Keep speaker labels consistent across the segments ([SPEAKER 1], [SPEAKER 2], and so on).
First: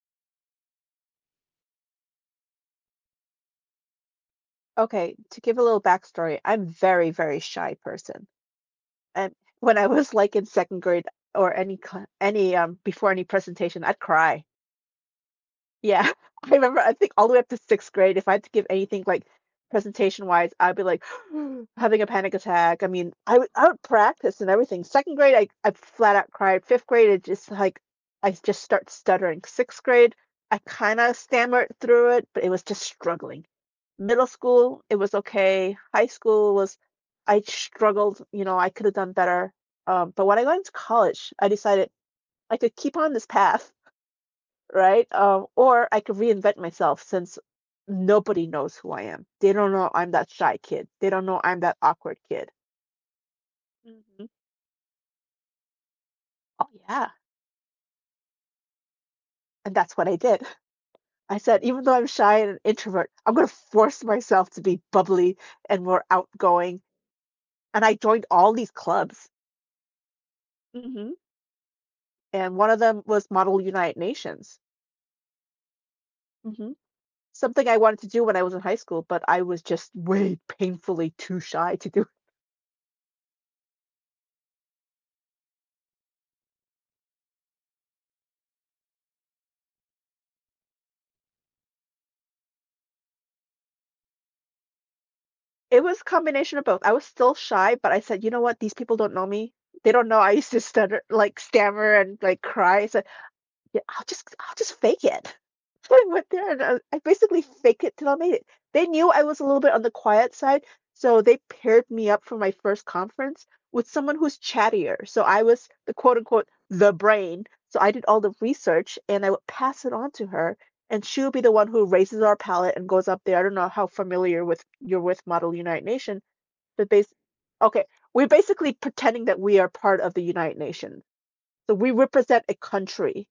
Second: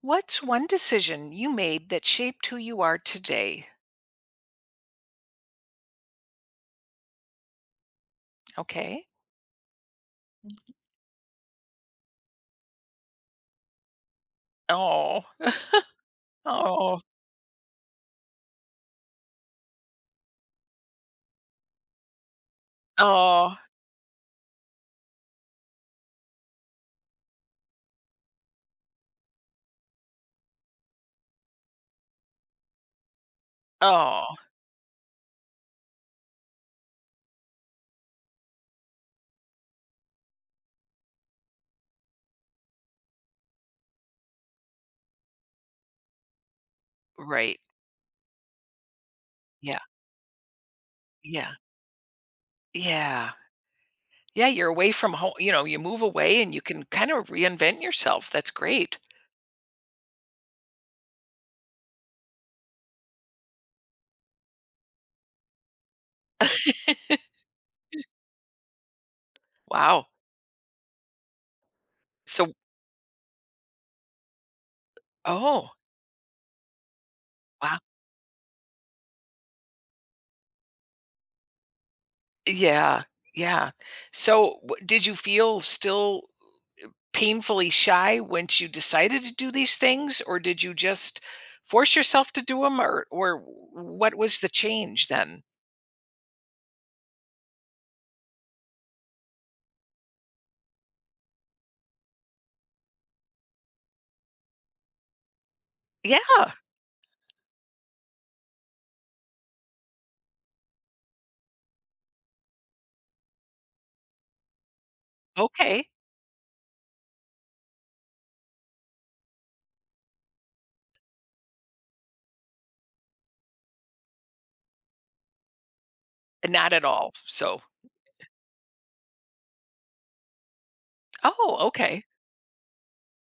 [SPEAKER 1] What's one decision you made that shaped who you are today?
[SPEAKER 2] Okay, to give a little backstory, I'm very, very shy person.
[SPEAKER 1] Okay.
[SPEAKER 2] And when I was like in second grade or any cl- any before any presentation, I'd cry.
[SPEAKER 1] Oh.
[SPEAKER 2] Yeah. I remember, I
[SPEAKER 1] Oh.
[SPEAKER 2] think all the way up to 6th grade, if I had to give anything, like, presentation-wise, I'd be, like, having a panic attack. I mean, I would
[SPEAKER 1] Oh.
[SPEAKER 2] I would practice and everything. 2nd grade, I flat out cried. 5th grade, it just, like, I just start stuttering. 6th grade, I kinda stammered through it, but it was just struggling. Middle
[SPEAKER 1] Oh.
[SPEAKER 2] school, it was okay. High school was, I struggled, you know, I could have done better. But when I got into college, I decided I could keep on this path, right? Or I could reinvent myself, since
[SPEAKER 1] Right.
[SPEAKER 2] nobody knows who I am. They don't
[SPEAKER 1] Yeah.
[SPEAKER 2] know I'm that shy kid. They don't know
[SPEAKER 1] Yeah.
[SPEAKER 2] I'm that awkward kid.
[SPEAKER 1] Yeah.
[SPEAKER 2] Hmm.
[SPEAKER 1] Yeah, you're away from home, you know, you move away and you
[SPEAKER 2] Oh,
[SPEAKER 1] can
[SPEAKER 2] yeah.
[SPEAKER 1] kind of reinvent yourself. That's great.
[SPEAKER 2] And that's what I did. I said, even though I'm shy and an introvert, I'm going to force myself to be bubbly and more outgoing. And I joined all these clubs,
[SPEAKER 1] Wow.
[SPEAKER 2] hmm
[SPEAKER 1] So
[SPEAKER 2] and one of them was Model United Nations,
[SPEAKER 1] oh,
[SPEAKER 2] hmm something I
[SPEAKER 1] wow.
[SPEAKER 2] wanted to do when I was in high school, but I was just way painfully too shy to do.
[SPEAKER 1] Yeah. Yeah. So w did you feel still painfully shy once you decided to do these things, or did you just force yourself to do them, or what was the change then?
[SPEAKER 2] It was a combination of both. I was still shy, but I said, "You know what? These people don't know me. They don't know I used to stutter, like, stammer, and like, cry." So yeah, I'll just fake it. So I went there
[SPEAKER 1] Yeah,
[SPEAKER 2] and I, basically faked it till I made it. They knew I was a little bit on the quiet side, so they paired me up for my first conference with someone who's chattier. So I was
[SPEAKER 1] okay.
[SPEAKER 2] the quote unquote the brain. So I did all the research and I would pass it on to her. And she'll be the one who raises our palette and goes up there. I don't know how familiar with you're with Model United Nations,
[SPEAKER 1] Not at
[SPEAKER 2] but base
[SPEAKER 1] all. So,
[SPEAKER 2] okay, we're basically pretending that we are part of the United Nations.
[SPEAKER 1] oh,
[SPEAKER 2] So we
[SPEAKER 1] okay.
[SPEAKER 2] represent a country.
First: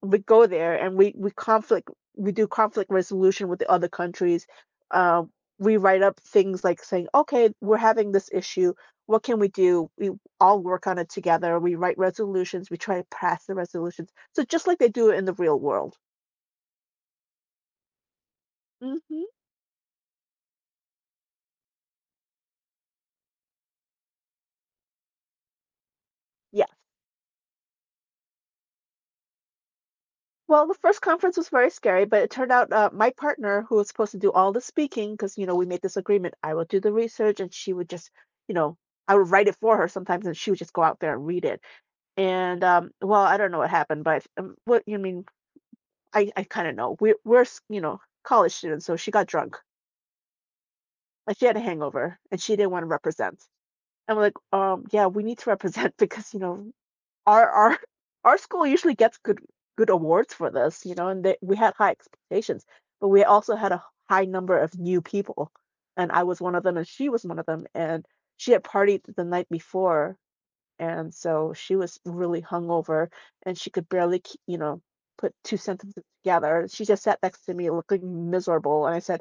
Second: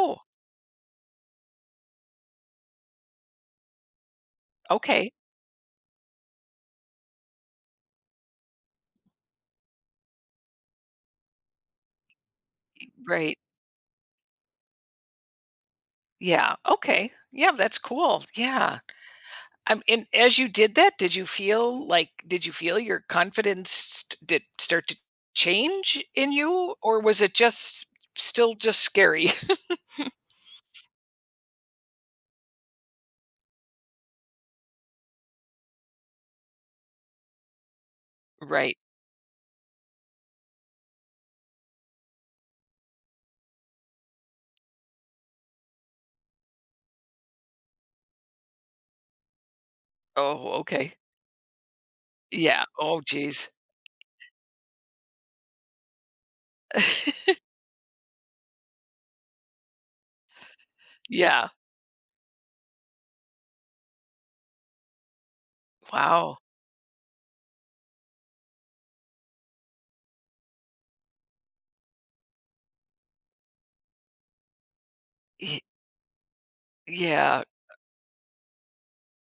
[SPEAKER 2] We go there and we do conflict resolution with the other countries.
[SPEAKER 1] okay.
[SPEAKER 2] Uh, we write up things like saying, okay, we're having this issue. What can we do? We all work on it together. We write resolutions. We try to
[SPEAKER 1] Right.
[SPEAKER 2] pass the resolutions. So just like they do in the real world.
[SPEAKER 1] Yeah. Okay. Yeah, that's cool. Yeah.
[SPEAKER 2] Hmm.
[SPEAKER 1] And as you did that, did you feel like did you feel your confidence did start to change in
[SPEAKER 2] Yeah.
[SPEAKER 1] you, or was it just still just scary?
[SPEAKER 2] Well, the first conference was very scary, but it turned out, my partner, who was supposed to do all the speaking, because we made this agreement, I will do the research, and she would just, you know,
[SPEAKER 1] Right.
[SPEAKER 2] I would write it for her sometimes, and she would just go out there and read it. And well, I don't know what happened, but what you mean? I kind of know. We're college students, so she got drunk,
[SPEAKER 1] Oh, okay.
[SPEAKER 2] like, she had a hangover, and she
[SPEAKER 1] Yeah.
[SPEAKER 2] didn't want to
[SPEAKER 1] Oh,
[SPEAKER 2] represent.
[SPEAKER 1] geez.
[SPEAKER 2] And we're like, yeah, we need to represent because our our school usually gets good awards for this,
[SPEAKER 1] Yeah.
[SPEAKER 2] we had high expectations, but we also had a high number of new people, and I
[SPEAKER 1] Wow.
[SPEAKER 2] was one of them, and she was one of them, and she had partied the night before, and so she was really hungover, and she could barely, put two
[SPEAKER 1] Y
[SPEAKER 2] sentences together. She just sat
[SPEAKER 1] yeah.
[SPEAKER 2] next to me looking miserable, and I said,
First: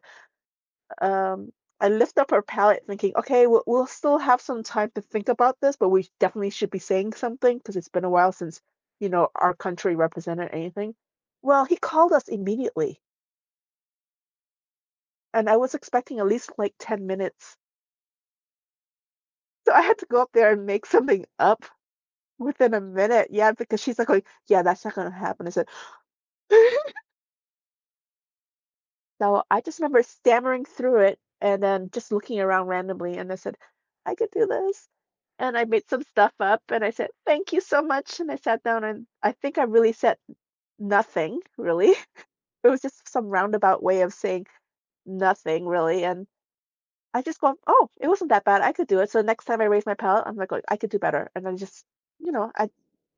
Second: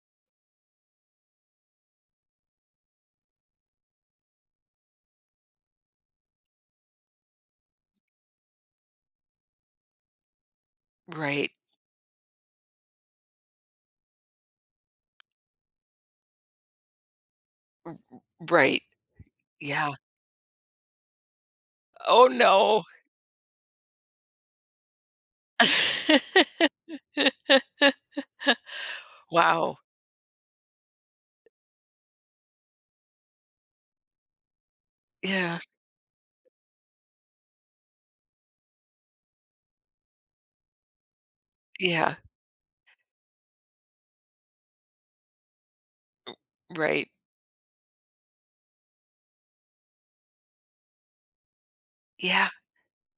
[SPEAKER 2] um, I lift up her palette thinking, okay, we'll still have some time to think about this, but we definitely should be saying something because it's been a while since, our country represented anything.
[SPEAKER 1] Right.
[SPEAKER 2] Well, he called us immediately, and I was expecting at least like 10 minutes.
[SPEAKER 1] Right.
[SPEAKER 2] So I
[SPEAKER 1] Yeah.
[SPEAKER 2] had to go up there and make something up
[SPEAKER 1] Oh,
[SPEAKER 2] within a
[SPEAKER 1] no.
[SPEAKER 2] minute. Yeah, because she's like, going, yeah, that's not going to happen. I said, so I just
[SPEAKER 1] Wow.
[SPEAKER 2] remember stammering through it and then just looking around randomly. And I said, I could do this. And
[SPEAKER 1] Yeah.
[SPEAKER 2] I made some stuff up and I said, thank you so much. And I sat down and I think I really said nothing, really.
[SPEAKER 1] Yeah.
[SPEAKER 2] It was just some roundabout way of saying nothing, really. And
[SPEAKER 1] Right.
[SPEAKER 2] I just go, oh, it wasn't that bad. I could do it. So the next time I raise my palette, I'm like, "Oh, I could do better." And I just, you
[SPEAKER 1] Yeah.
[SPEAKER 2] know,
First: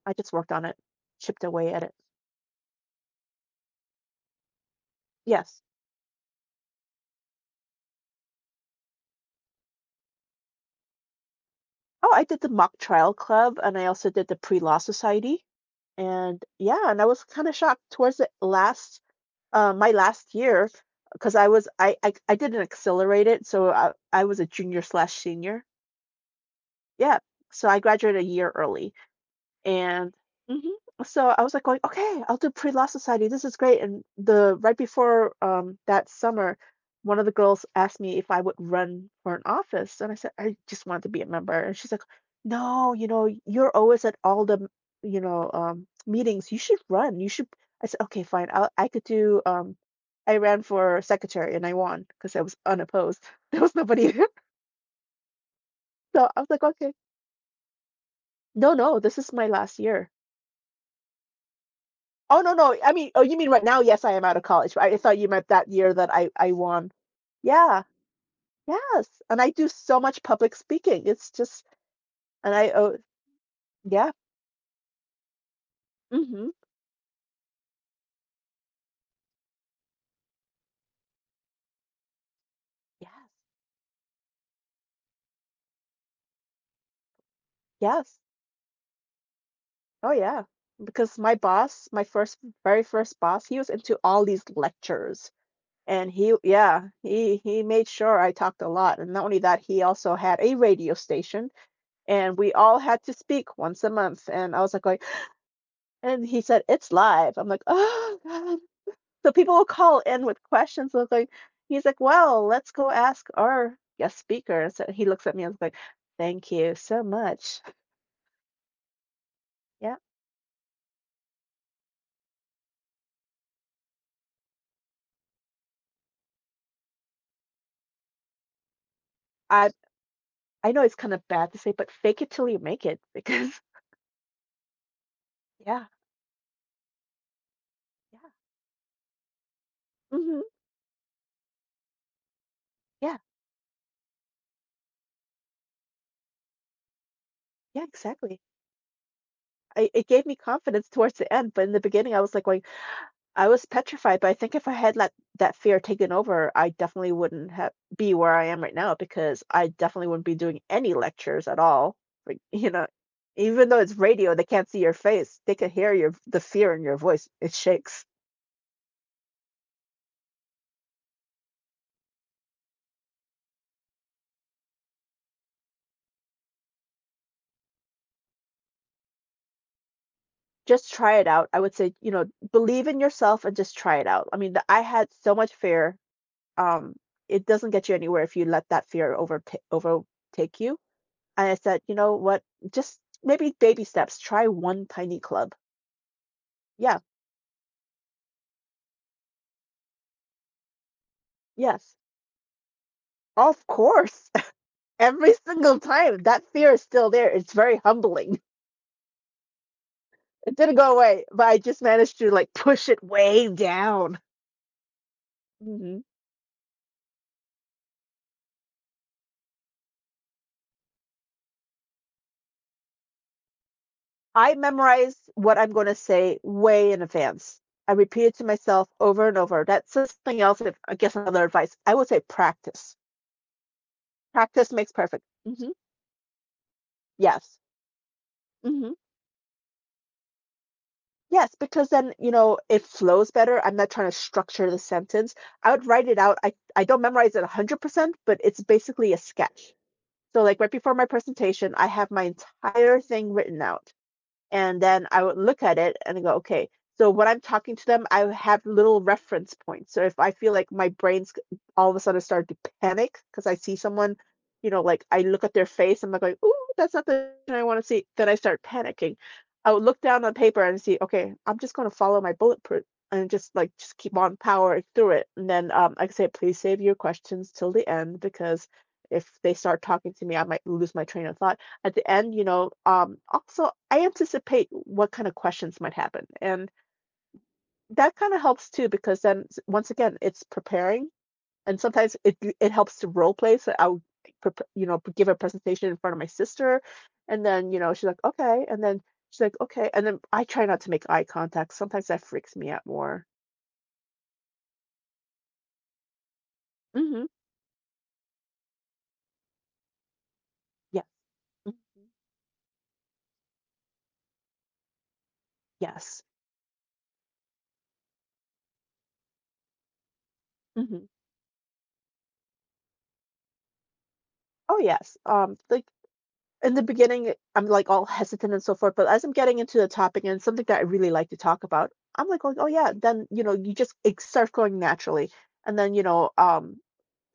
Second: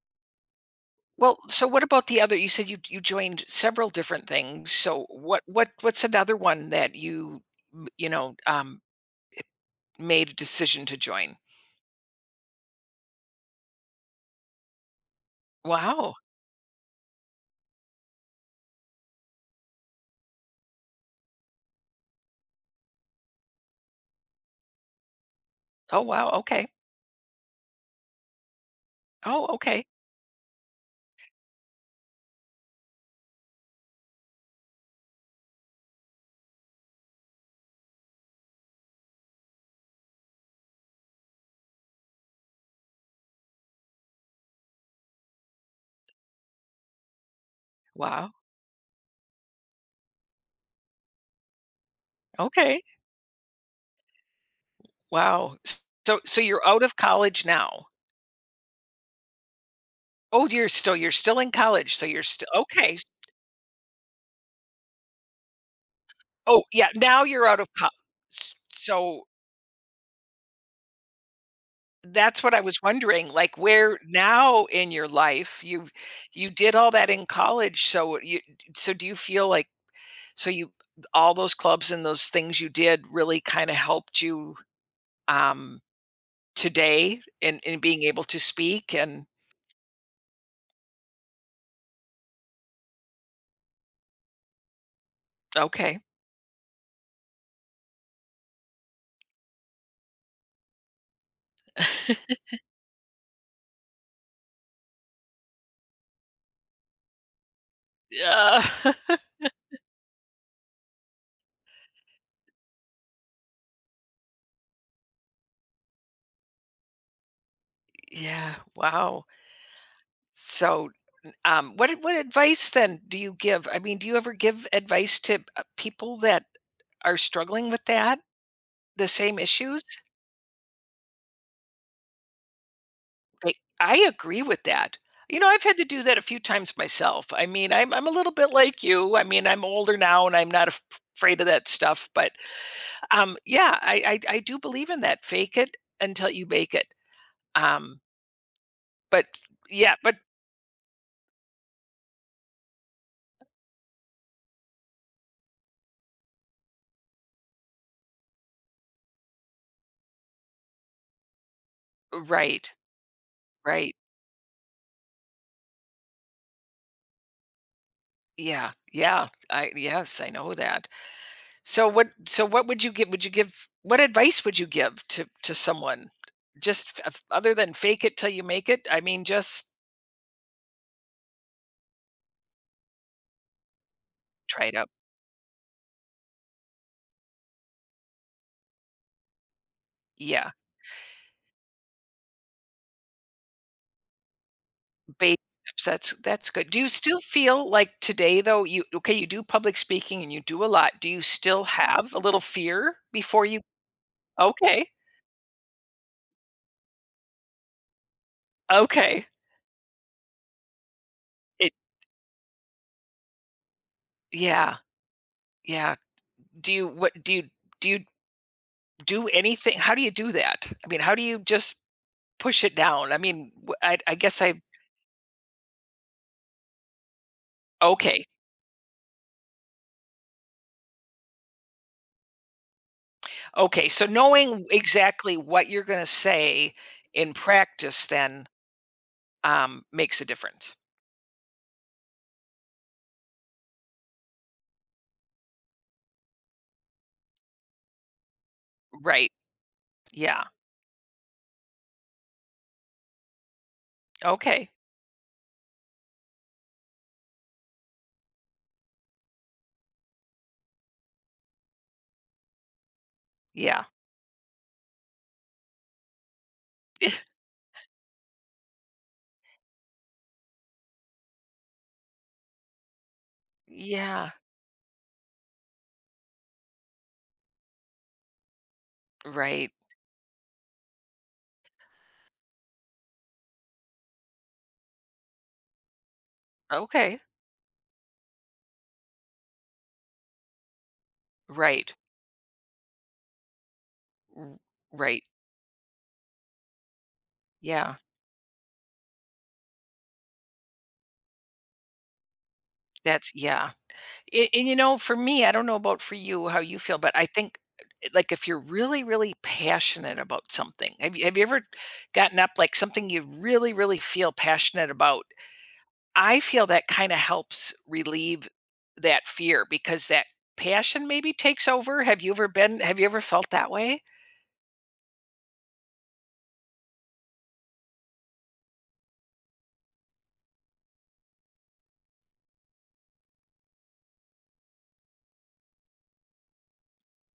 [SPEAKER 2] I just worked on it,
[SPEAKER 1] Well,
[SPEAKER 2] chipped
[SPEAKER 1] so
[SPEAKER 2] away at
[SPEAKER 1] what
[SPEAKER 2] it.
[SPEAKER 1] about the other you said you joined several different things. So what
[SPEAKER 2] Yes.
[SPEAKER 1] what what's another one that you m you know, um, made a decision to join?
[SPEAKER 2] Oh, I did the mock trial club and I also did the pre law society.
[SPEAKER 1] Wow.
[SPEAKER 2] And yeah, and I was kind of shocked towards the last my last year, because I didn't accelerate it, so I was a junior slash senior.
[SPEAKER 1] Oh, wow. Okay.
[SPEAKER 2] Yeah, so I graduated a year early.
[SPEAKER 1] Oh, okay.
[SPEAKER 2] And mhm, so I was like going, okay, I'll do pre-law society. This is great. And the right before that summer, one of the girls asked me if I would run for an office, and I said I just wanted to be a member. And she's like, no, you're always at all the meetings. You should run. You should. I said, okay,
[SPEAKER 1] Wow.
[SPEAKER 2] fine. I could do. I ran for secretary and I won because I was
[SPEAKER 1] Okay.
[SPEAKER 2] unopposed. There was nobody.
[SPEAKER 1] Wow. S so
[SPEAKER 2] So I
[SPEAKER 1] so
[SPEAKER 2] was like,
[SPEAKER 1] you're out
[SPEAKER 2] okay,
[SPEAKER 1] of college now?
[SPEAKER 2] no, no, this is my last year.
[SPEAKER 1] Oh, you're still in college, so you're
[SPEAKER 2] Oh
[SPEAKER 1] still
[SPEAKER 2] no, no. I
[SPEAKER 1] okay.
[SPEAKER 2] mean, oh, you mean right now? Yes, I am out of college. I thought you meant that year that I
[SPEAKER 1] Oh, yeah,
[SPEAKER 2] won.
[SPEAKER 1] now you're out of
[SPEAKER 2] Yeah,
[SPEAKER 1] college,
[SPEAKER 2] yes.
[SPEAKER 1] so
[SPEAKER 2] And I do so much public speaking. It's just,
[SPEAKER 1] that's
[SPEAKER 2] and
[SPEAKER 1] what I
[SPEAKER 2] I,
[SPEAKER 1] was
[SPEAKER 2] oh
[SPEAKER 1] wondering, like, where
[SPEAKER 2] yeah,
[SPEAKER 1] now in your life you
[SPEAKER 2] mm-hmm,
[SPEAKER 1] you did all that in college, so you so do you feel like so you all those clubs and those things you did
[SPEAKER 2] yes,
[SPEAKER 1] really kinda helped you, um, today in being
[SPEAKER 2] yes.
[SPEAKER 1] able to speak and
[SPEAKER 2] Oh yeah, because my boss, my first, very first boss, he was into all these lectures,
[SPEAKER 1] okay.
[SPEAKER 2] and he yeah, he made sure I talked a lot. And not only that, he also had a radio station, and we all had to speak once a month. And I was like going. And he said, it's live. I'm like, oh, God,
[SPEAKER 1] Yeah.
[SPEAKER 2] so people will call in with questions of like, he's like, well, let's go ask our guest speaker. And so he looks at me and is like, thank you so much.
[SPEAKER 1] Yeah, wow.
[SPEAKER 2] Yeah.
[SPEAKER 1] So, what advice then do you give? I mean, do you ever give advice to, people that are struggling with that, the same
[SPEAKER 2] I
[SPEAKER 1] issues?
[SPEAKER 2] I know it's kind of bad to say, but fake it till you make it, because
[SPEAKER 1] Like, I agree with that. You know, I've had
[SPEAKER 2] yeah,
[SPEAKER 1] to do that a few times myself. I mean, I'm a
[SPEAKER 2] yeah.
[SPEAKER 1] little bit like you. I mean, I'm older now and
[SPEAKER 2] Hmm.
[SPEAKER 1] I'm not af afraid of that stuff, but,
[SPEAKER 2] Yeah.
[SPEAKER 1] yeah, I do believe in that, fake it until you make it.
[SPEAKER 2] Yeah,
[SPEAKER 1] Um,
[SPEAKER 2] exactly.
[SPEAKER 1] but yeah,
[SPEAKER 2] It
[SPEAKER 1] but
[SPEAKER 2] gave me confidence towards the end, but in the beginning I was like, well, I was petrified, but I think if I had let that fear taken over, I definitely wouldn't have be where I am right now, because I definitely wouldn't be doing any lectures at all. Like, you
[SPEAKER 1] right,
[SPEAKER 2] know, even though
[SPEAKER 1] right.
[SPEAKER 2] it's radio, they can't see your face. They can hear your the fear in your voice. It shakes.
[SPEAKER 1] Yeah, yeah. I yes, I know that. So what would you give what advice would you give to someone? Just other than fake it till you make it, I mean, just
[SPEAKER 2] Just try it out. I would say, believe in yourself and just try it out. I mean,
[SPEAKER 1] try it
[SPEAKER 2] I
[SPEAKER 1] out.
[SPEAKER 2] had so much fear. Um, it doesn't get you anywhere if you let that fear
[SPEAKER 1] Yeah,
[SPEAKER 2] overtake you. And I said, you know what? Just maybe baby steps. Try one tiny
[SPEAKER 1] baby
[SPEAKER 2] club.
[SPEAKER 1] steps, that's good. Do you
[SPEAKER 2] Yeah,
[SPEAKER 1] still feel like today though, you okay, you do public speaking and you do a lot. Do you still
[SPEAKER 2] yes.
[SPEAKER 1] have a little fear before you
[SPEAKER 2] Of course.
[SPEAKER 1] okay.
[SPEAKER 2] Every single time that fear is still there. It's very humbling.
[SPEAKER 1] Okay.
[SPEAKER 2] It didn't go away, but I
[SPEAKER 1] It
[SPEAKER 2] just managed to like push it way down.
[SPEAKER 1] yeah, yeah.
[SPEAKER 2] Mhm.
[SPEAKER 1] Do you what do you do you do anything? How do you do that? I mean, how do you just push it down? I mean, I guess
[SPEAKER 2] I
[SPEAKER 1] I
[SPEAKER 2] memorize what I'm going to say way in advance. I repeat
[SPEAKER 1] okay.
[SPEAKER 2] it to myself over and over. That's something else. If I guess another advice, I would say practice.
[SPEAKER 1] Okay, so knowing
[SPEAKER 2] Practice makes perfect.
[SPEAKER 1] exactly
[SPEAKER 2] Hmm.
[SPEAKER 1] what you're gonna say in
[SPEAKER 2] Yes.
[SPEAKER 1] practice then,
[SPEAKER 2] Hmm.
[SPEAKER 1] makes a difference.
[SPEAKER 2] Yes, because then, it flows better. I'm not trying to structure the sentence. I would write it out. I don't memorize it 100%, but it's basically a
[SPEAKER 1] Right.
[SPEAKER 2] sketch. So,
[SPEAKER 1] Yeah.
[SPEAKER 2] like, right before my presentation, I have my entire thing written out,
[SPEAKER 1] Okay.
[SPEAKER 2] and then I would look at it and go, okay. So when I'm talking to them, I have little reference points. So if I feel like my brain's all of a sudden start to panic because I see
[SPEAKER 1] Yeah.
[SPEAKER 2] someone, like I look at their face, I'm like, going, ooh, that's not the person I want to see. Then I start panicking. I would look down on paper and see, okay, I'm just going to follow my bullet point and just like just keep
[SPEAKER 1] Yeah.
[SPEAKER 2] on powering through it. And then, like I say, please save your questions till the end, because if they
[SPEAKER 1] Right.
[SPEAKER 2] start talking to me, I might lose my train of thought at the end, also I anticipate what kind of questions might happen. And
[SPEAKER 1] Okay.
[SPEAKER 2] that kind of helps too, because then once again, it's preparing. And
[SPEAKER 1] Right.
[SPEAKER 2] sometimes it helps to role play. So I'll,
[SPEAKER 1] R
[SPEAKER 2] prep- you know,
[SPEAKER 1] right.
[SPEAKER 2] give a presentation in front of my sister, and then
[SPEAKER 1] Yeah.
[SPEAKER 2] she's like, okay, and then she's like, okay, and then I try not to make eye contact. Sometimes that freaks me out more.
[SPEAKER 1] That's yeah. A and, you know, for me, I don't know about for you, how you feel, but
[SPEAKER 2] Mm-hmm.
[SPEAKER 1] I think, like, if you're really, really passionate about something
[SPEAKER 2] Yeah.
[SPEAKER 1] have you ever
[SPEAKER 2] Mhm.
[SPEAKER 1] gotten up, like, something you really, really feel passionate about
[SPEAKER 2] Yes.
[SPEAKER 1] I feel that kinda helps relieve that fear because that
[SPEAKER 2] Mm-hmm.
[SPEAKER 1] passion maybe takes over. Have you ever been have you ever felt that way?
[SPEAKER 2] Oh yes. Like in the beginning, I'm like all hesitant and so forth, but as I'm getting into the topic and something that I really like to talk about, I'm like going, oh yeah, then you just it starts going naturally, and then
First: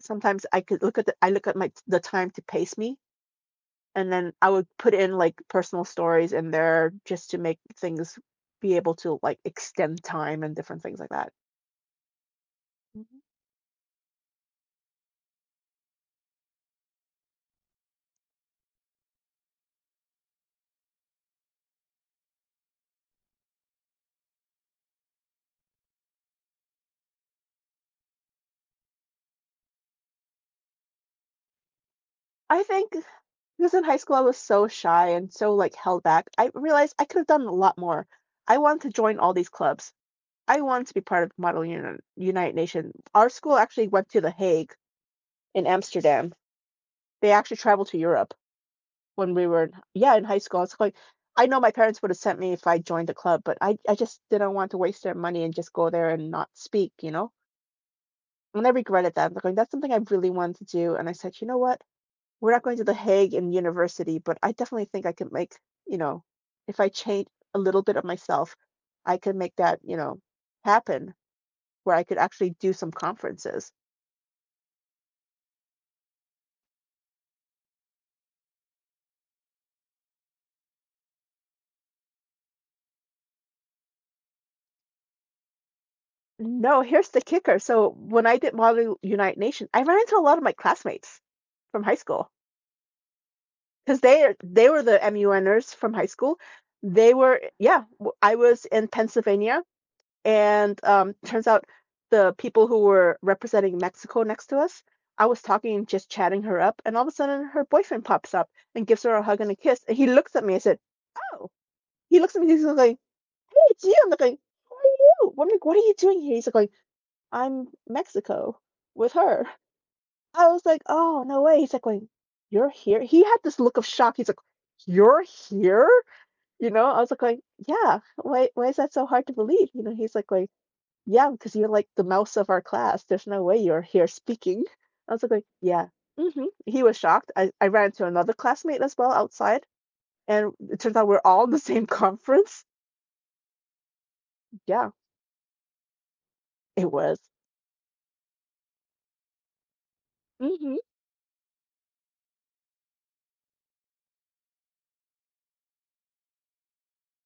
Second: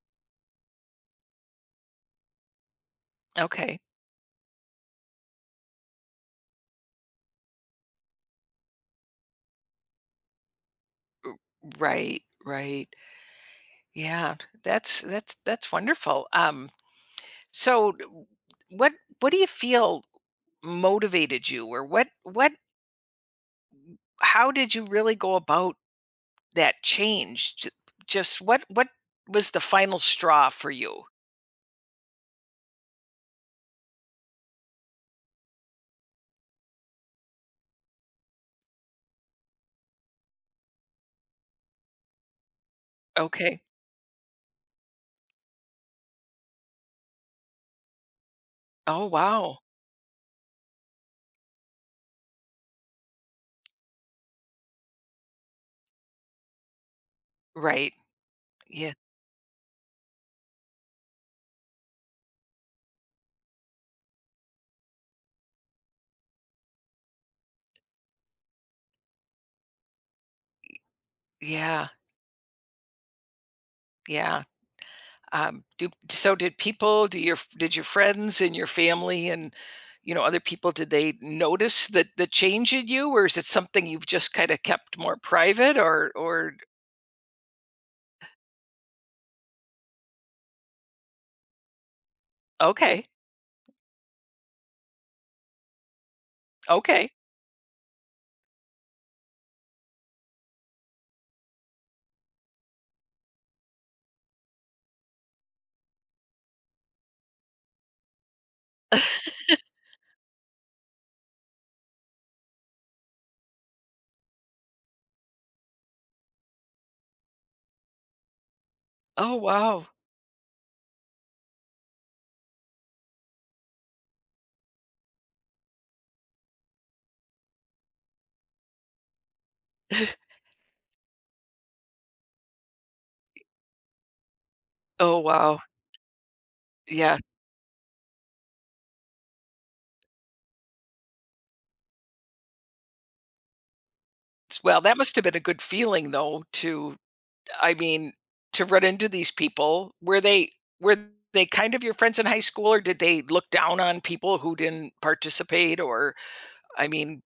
[SPEAKER 2] sometimes I could look at the, I look at my the time to pace me,
[SPEAKER 1] Okay.
[SPEAKER 2] and then I would put in like personal stories in there just to make things be able to like extend time and different things like that.
[SPEAKER 1] Right, right.
[SPEAKER 2] Mhm.
[SPEAKER 1] Yeah, that's that's wonderful. So d w what what do you feel motivated you or what how did you really go about that changed. Just what was the final straw for you?
[SPEAKER 2] I think because in high school I was so shy and so like held back, I realized I could have done a lot more. I wanted to join all these clubs. I want to be part of the Model United Nation. Our school
[SPEAKER 1] Okay.
[SPEAKER 2] actually went to The Hague in Amsterdam. They actually traveled to Europe
[SPEAKER 1] Oh,
[SPEAKER 2] when we
[SPEAKER 1] wow.
[SPEAKER 2] were in, yeah, in high school. I was like, I know my parents would have sent me if I joined the club, but I just didn't want to waste their money and just go there and not speak, you know?
[SPEAKER 1] Right.
[SPEAKER 2] And I
[SPEAKER 1] Yeah.
[SPEAKER 2] regretted that. I'm going, "That's something I really wanted to do." And I said, "You know what? We're not going to The Hague in university, but I definitely think I could make, you know, if I change a little bit of myself, I could make that, happen
[SPEAKER 1] Yeah.
[SPEAKER 2] where I could actually do some conferences."
[SPEAKER 1] Yeah. Do so did people, do your did your friends and your family and you know other people, did they notice that the change in you, or is it something you've just kind of kept more private or
[SPEAKER 2] No, here's the kicker. So when I did Model United Nation, I ran into a lot of my classmates from high school
[SPEAKER 1] okay.
[SPEAKER 2] because they were the MUNers from high school.
[SPEAKER 1] Okay.
[SPEAKER 2] They were, yeah. I was in Pennsylvania, and turns out the people who were representing Mexico next to us, I was talking, just chatting her up, and all of a sudden her boyfriend pops up and gives her a hug and a kiss, and he looks at me and said, "Oh." He looks at me. He's like, "Hey, it's you." I'm like, "Who are you?" I'm like, "What are you doing here?" He's like, "I'm Mexico with
[SPEAKER 1] Oh
[SPEAKER 2] her."
[SPEAKER 1] wow.
[SPEAKER 2] I was like, "Oh, no way." He's like going, "You're here?" He had this look of shock. He's like, "You're here?" You know, I was like going, "Yeah. Why is that so hard to believe?" You know, he's like going, "Yeah, because you're like the mouse of our class. There's no way you're here speaking." I
[SPEAKER 1] Oh
[SPEAKER 2] was like going,
[SPEAKER 1] wow.
[SPEAKER 2] "Yeah." He was
[SPEAKER 1] Yeah.
[SPEAKER 2] shocked. I ran into another classmate as well outside, and it turns out we're all in the same conference.
[SPEAKER 1] Well,
[SPEAKER 2] Yeah,
[SPEAKER 1] that must have been a good feeling though
[SPEAKER 2] it
[SPEAKER 1] to
[SPEAKER 2] was.
[SPEAKER 1] I mean, to run into these people, were they
[SPEAKER 2] hmm
[SPEAKER 1] were they kind of your friends in high school, or did they look down on people who didn't participate? Or I mean,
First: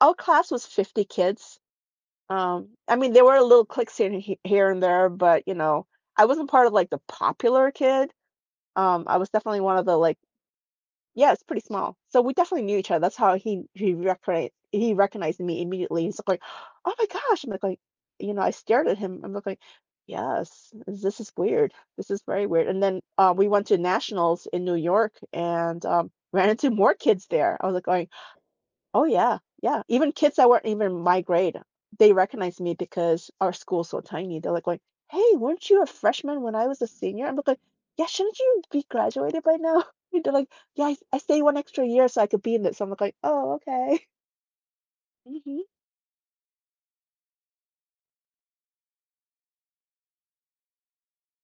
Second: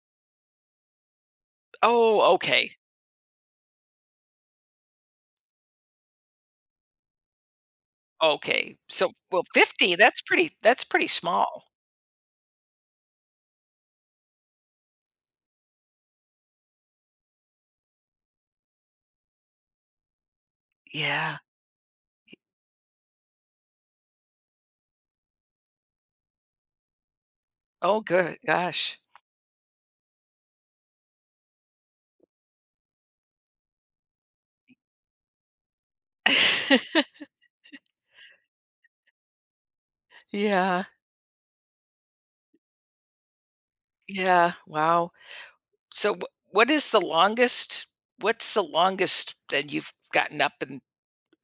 [SPEAKER 2] Our class was 50 kids.
[SPEAKER 1] oh, okay,
[SPEAKER 2] I mean, there were little cliques here and there, but you know, I wasn't part of like the popular kid.
[SPEAKER 1] okay. So,
[SPEAKER 2] I was
[SPEAKER 1] well,
[SPEAKER 2] definitely one of
[SPEAKER 1] 50,
[SPEAKER 2] the like,
[SPEAKER 1] that's pretty
[SPEAKER 2] yeah, it's pretty
[SPEAKER 1] small.
[SPEAKER 2] small. So we definitely knew each other. That's how he recognized me immediately. He's like, "Oh my gosh!" You know, I stared at him. "Yes, this is
[SPEAKER 1] Yeah.
[SPEAKER 2] weird. This is very weird." And then we went to nationals in New York, and ran into more kids there. I was like,
[SPEAKER 1] Oh,
[SPEAKER 2] going,
[SPEAKER 1] good. Gosh.
[SPEAKER 2] oh, yeah. Yeah. Even kids that weren't even my grade, they recognized me because our school's so tiny. They're like going, "Hey, weren't you a freshman when I was a senior?" I'm like, "Yeah, shouldn't you be graduated by now?" They're like,
[SPEAKER 1] Yeah.
[SPEAKER 2] "Yeah, I stayed one extra year so I could be in this." So I'm like, "Oh, okay."
[SPEAKER 1] Yeah. Wow.
[SPEAKER 2] hmm
[SPEAKER 1] So, what is the longest? What's the longest that you've gotten up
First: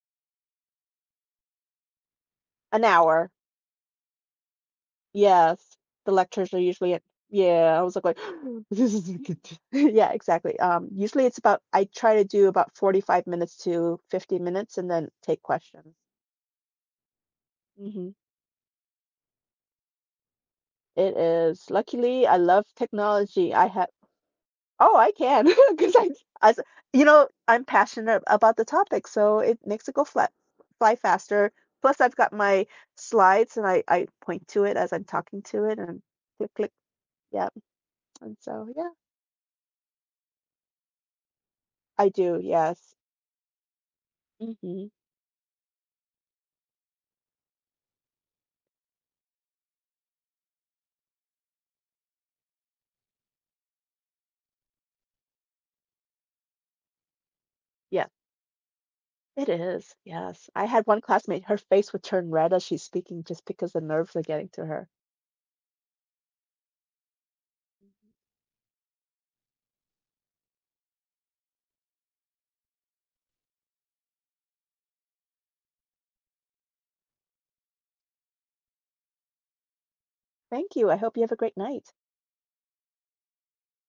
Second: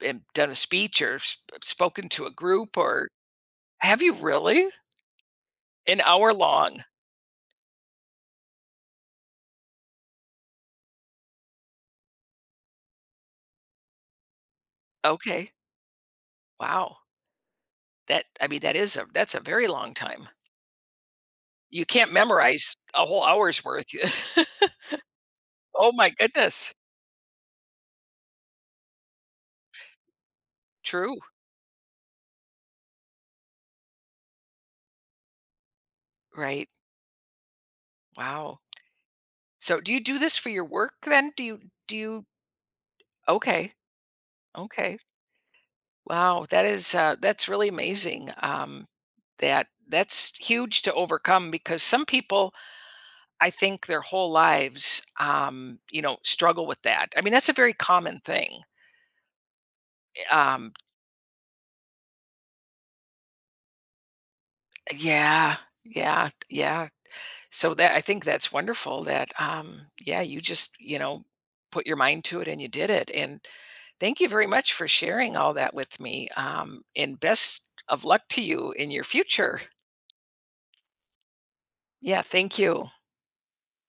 [SPEAKER 1] and done a speech or spoken to a group?
[SPEAKER 2] An
[SPEAKER 1] Or
[SPEAKER 2] hour.
[SPEAKER 1] have you really?
[SPEAKER 2] Yes.
[SPEAKER 1] An
[SPEAKER 2] The
[SPEAKER 1] hour
[SPEAKER 2] lectures are
[SPEAKER 1] long.
[SPEAKER 2] usually at, yeah. I was like, "Like," "this is good." Yeah, exactly. Usually it's about I try to do about 45 minutes to 50 minutes and then take
[SPEAKER 1] Okay.
[SPEAKER 2] questions.
[SPEAKER 1] Wow.
[SPEAKER 2] hmm
[SPEAKER 1] That I mean, that is a that's a very long time.
[SPEAKER 2] It is.
[SPEAKER 1] You can't
[SPEAKER 2] Luckily, I love
[SPEAKER 1] memorize a whole
[SPEAKER 2] technology.
[SPEAKER 1] hour's worth.
[SPEAKER 2] Oh, I can,
[SPEAKER 1] Oh
[SPEAKER 2] because
[SPEAKER 1] my
[SPEAKER 2] I, s-
[SPEAKER 1] goodness.
[SPEAKER 2] you know, I'm passionate about the topic, so it makes it go fly, fly
[SPEAKER 1] True.
[SPEAKER 2] faster. Plus, I've got my slides, and I point to it as I'm talking to it, and click,
[SPEAKER 1] Right.
[SPEAKER 2] click. Yeah. And
[SPEAKER 1] Wow.
[SPEAKER 2] so, yeah,
[SPEAKER 1] So do you do this for your work then? Do you do
[SPEAKER 2] I
[SPEAKER 1] you
[SPEAKER 2] do. Yes.
[SPEAKER 1] okay.
[SPEAKER 2] hmm
[SPEAKER 1] Okay. Wow, that is, that's really amazing. That that's huge to overcome because some people, I think their whole lives, you know, struggle with that. I mean, that's a very
[SPEAKER 2] Yeah,
[SPEAKER 1] common thing.
[SPEAKER 2] it is. Yes. I
[SPEAKER 1] Um,
[SPEAKER 2] had one classmate, her face would turn red as she's speaking just because the nerves are getting to her.
[SPEAKER 1] Yeah, yeah. So that I think that's wonderful that yeah, you just, you know, put your mind to it and you did it. And thank you very much for sharing all that with me. And best of luck to you in your future.
[SPEAKER 2] Thank you. I hope you have a great night.
[SPEAKER 1] Yeah, thank you.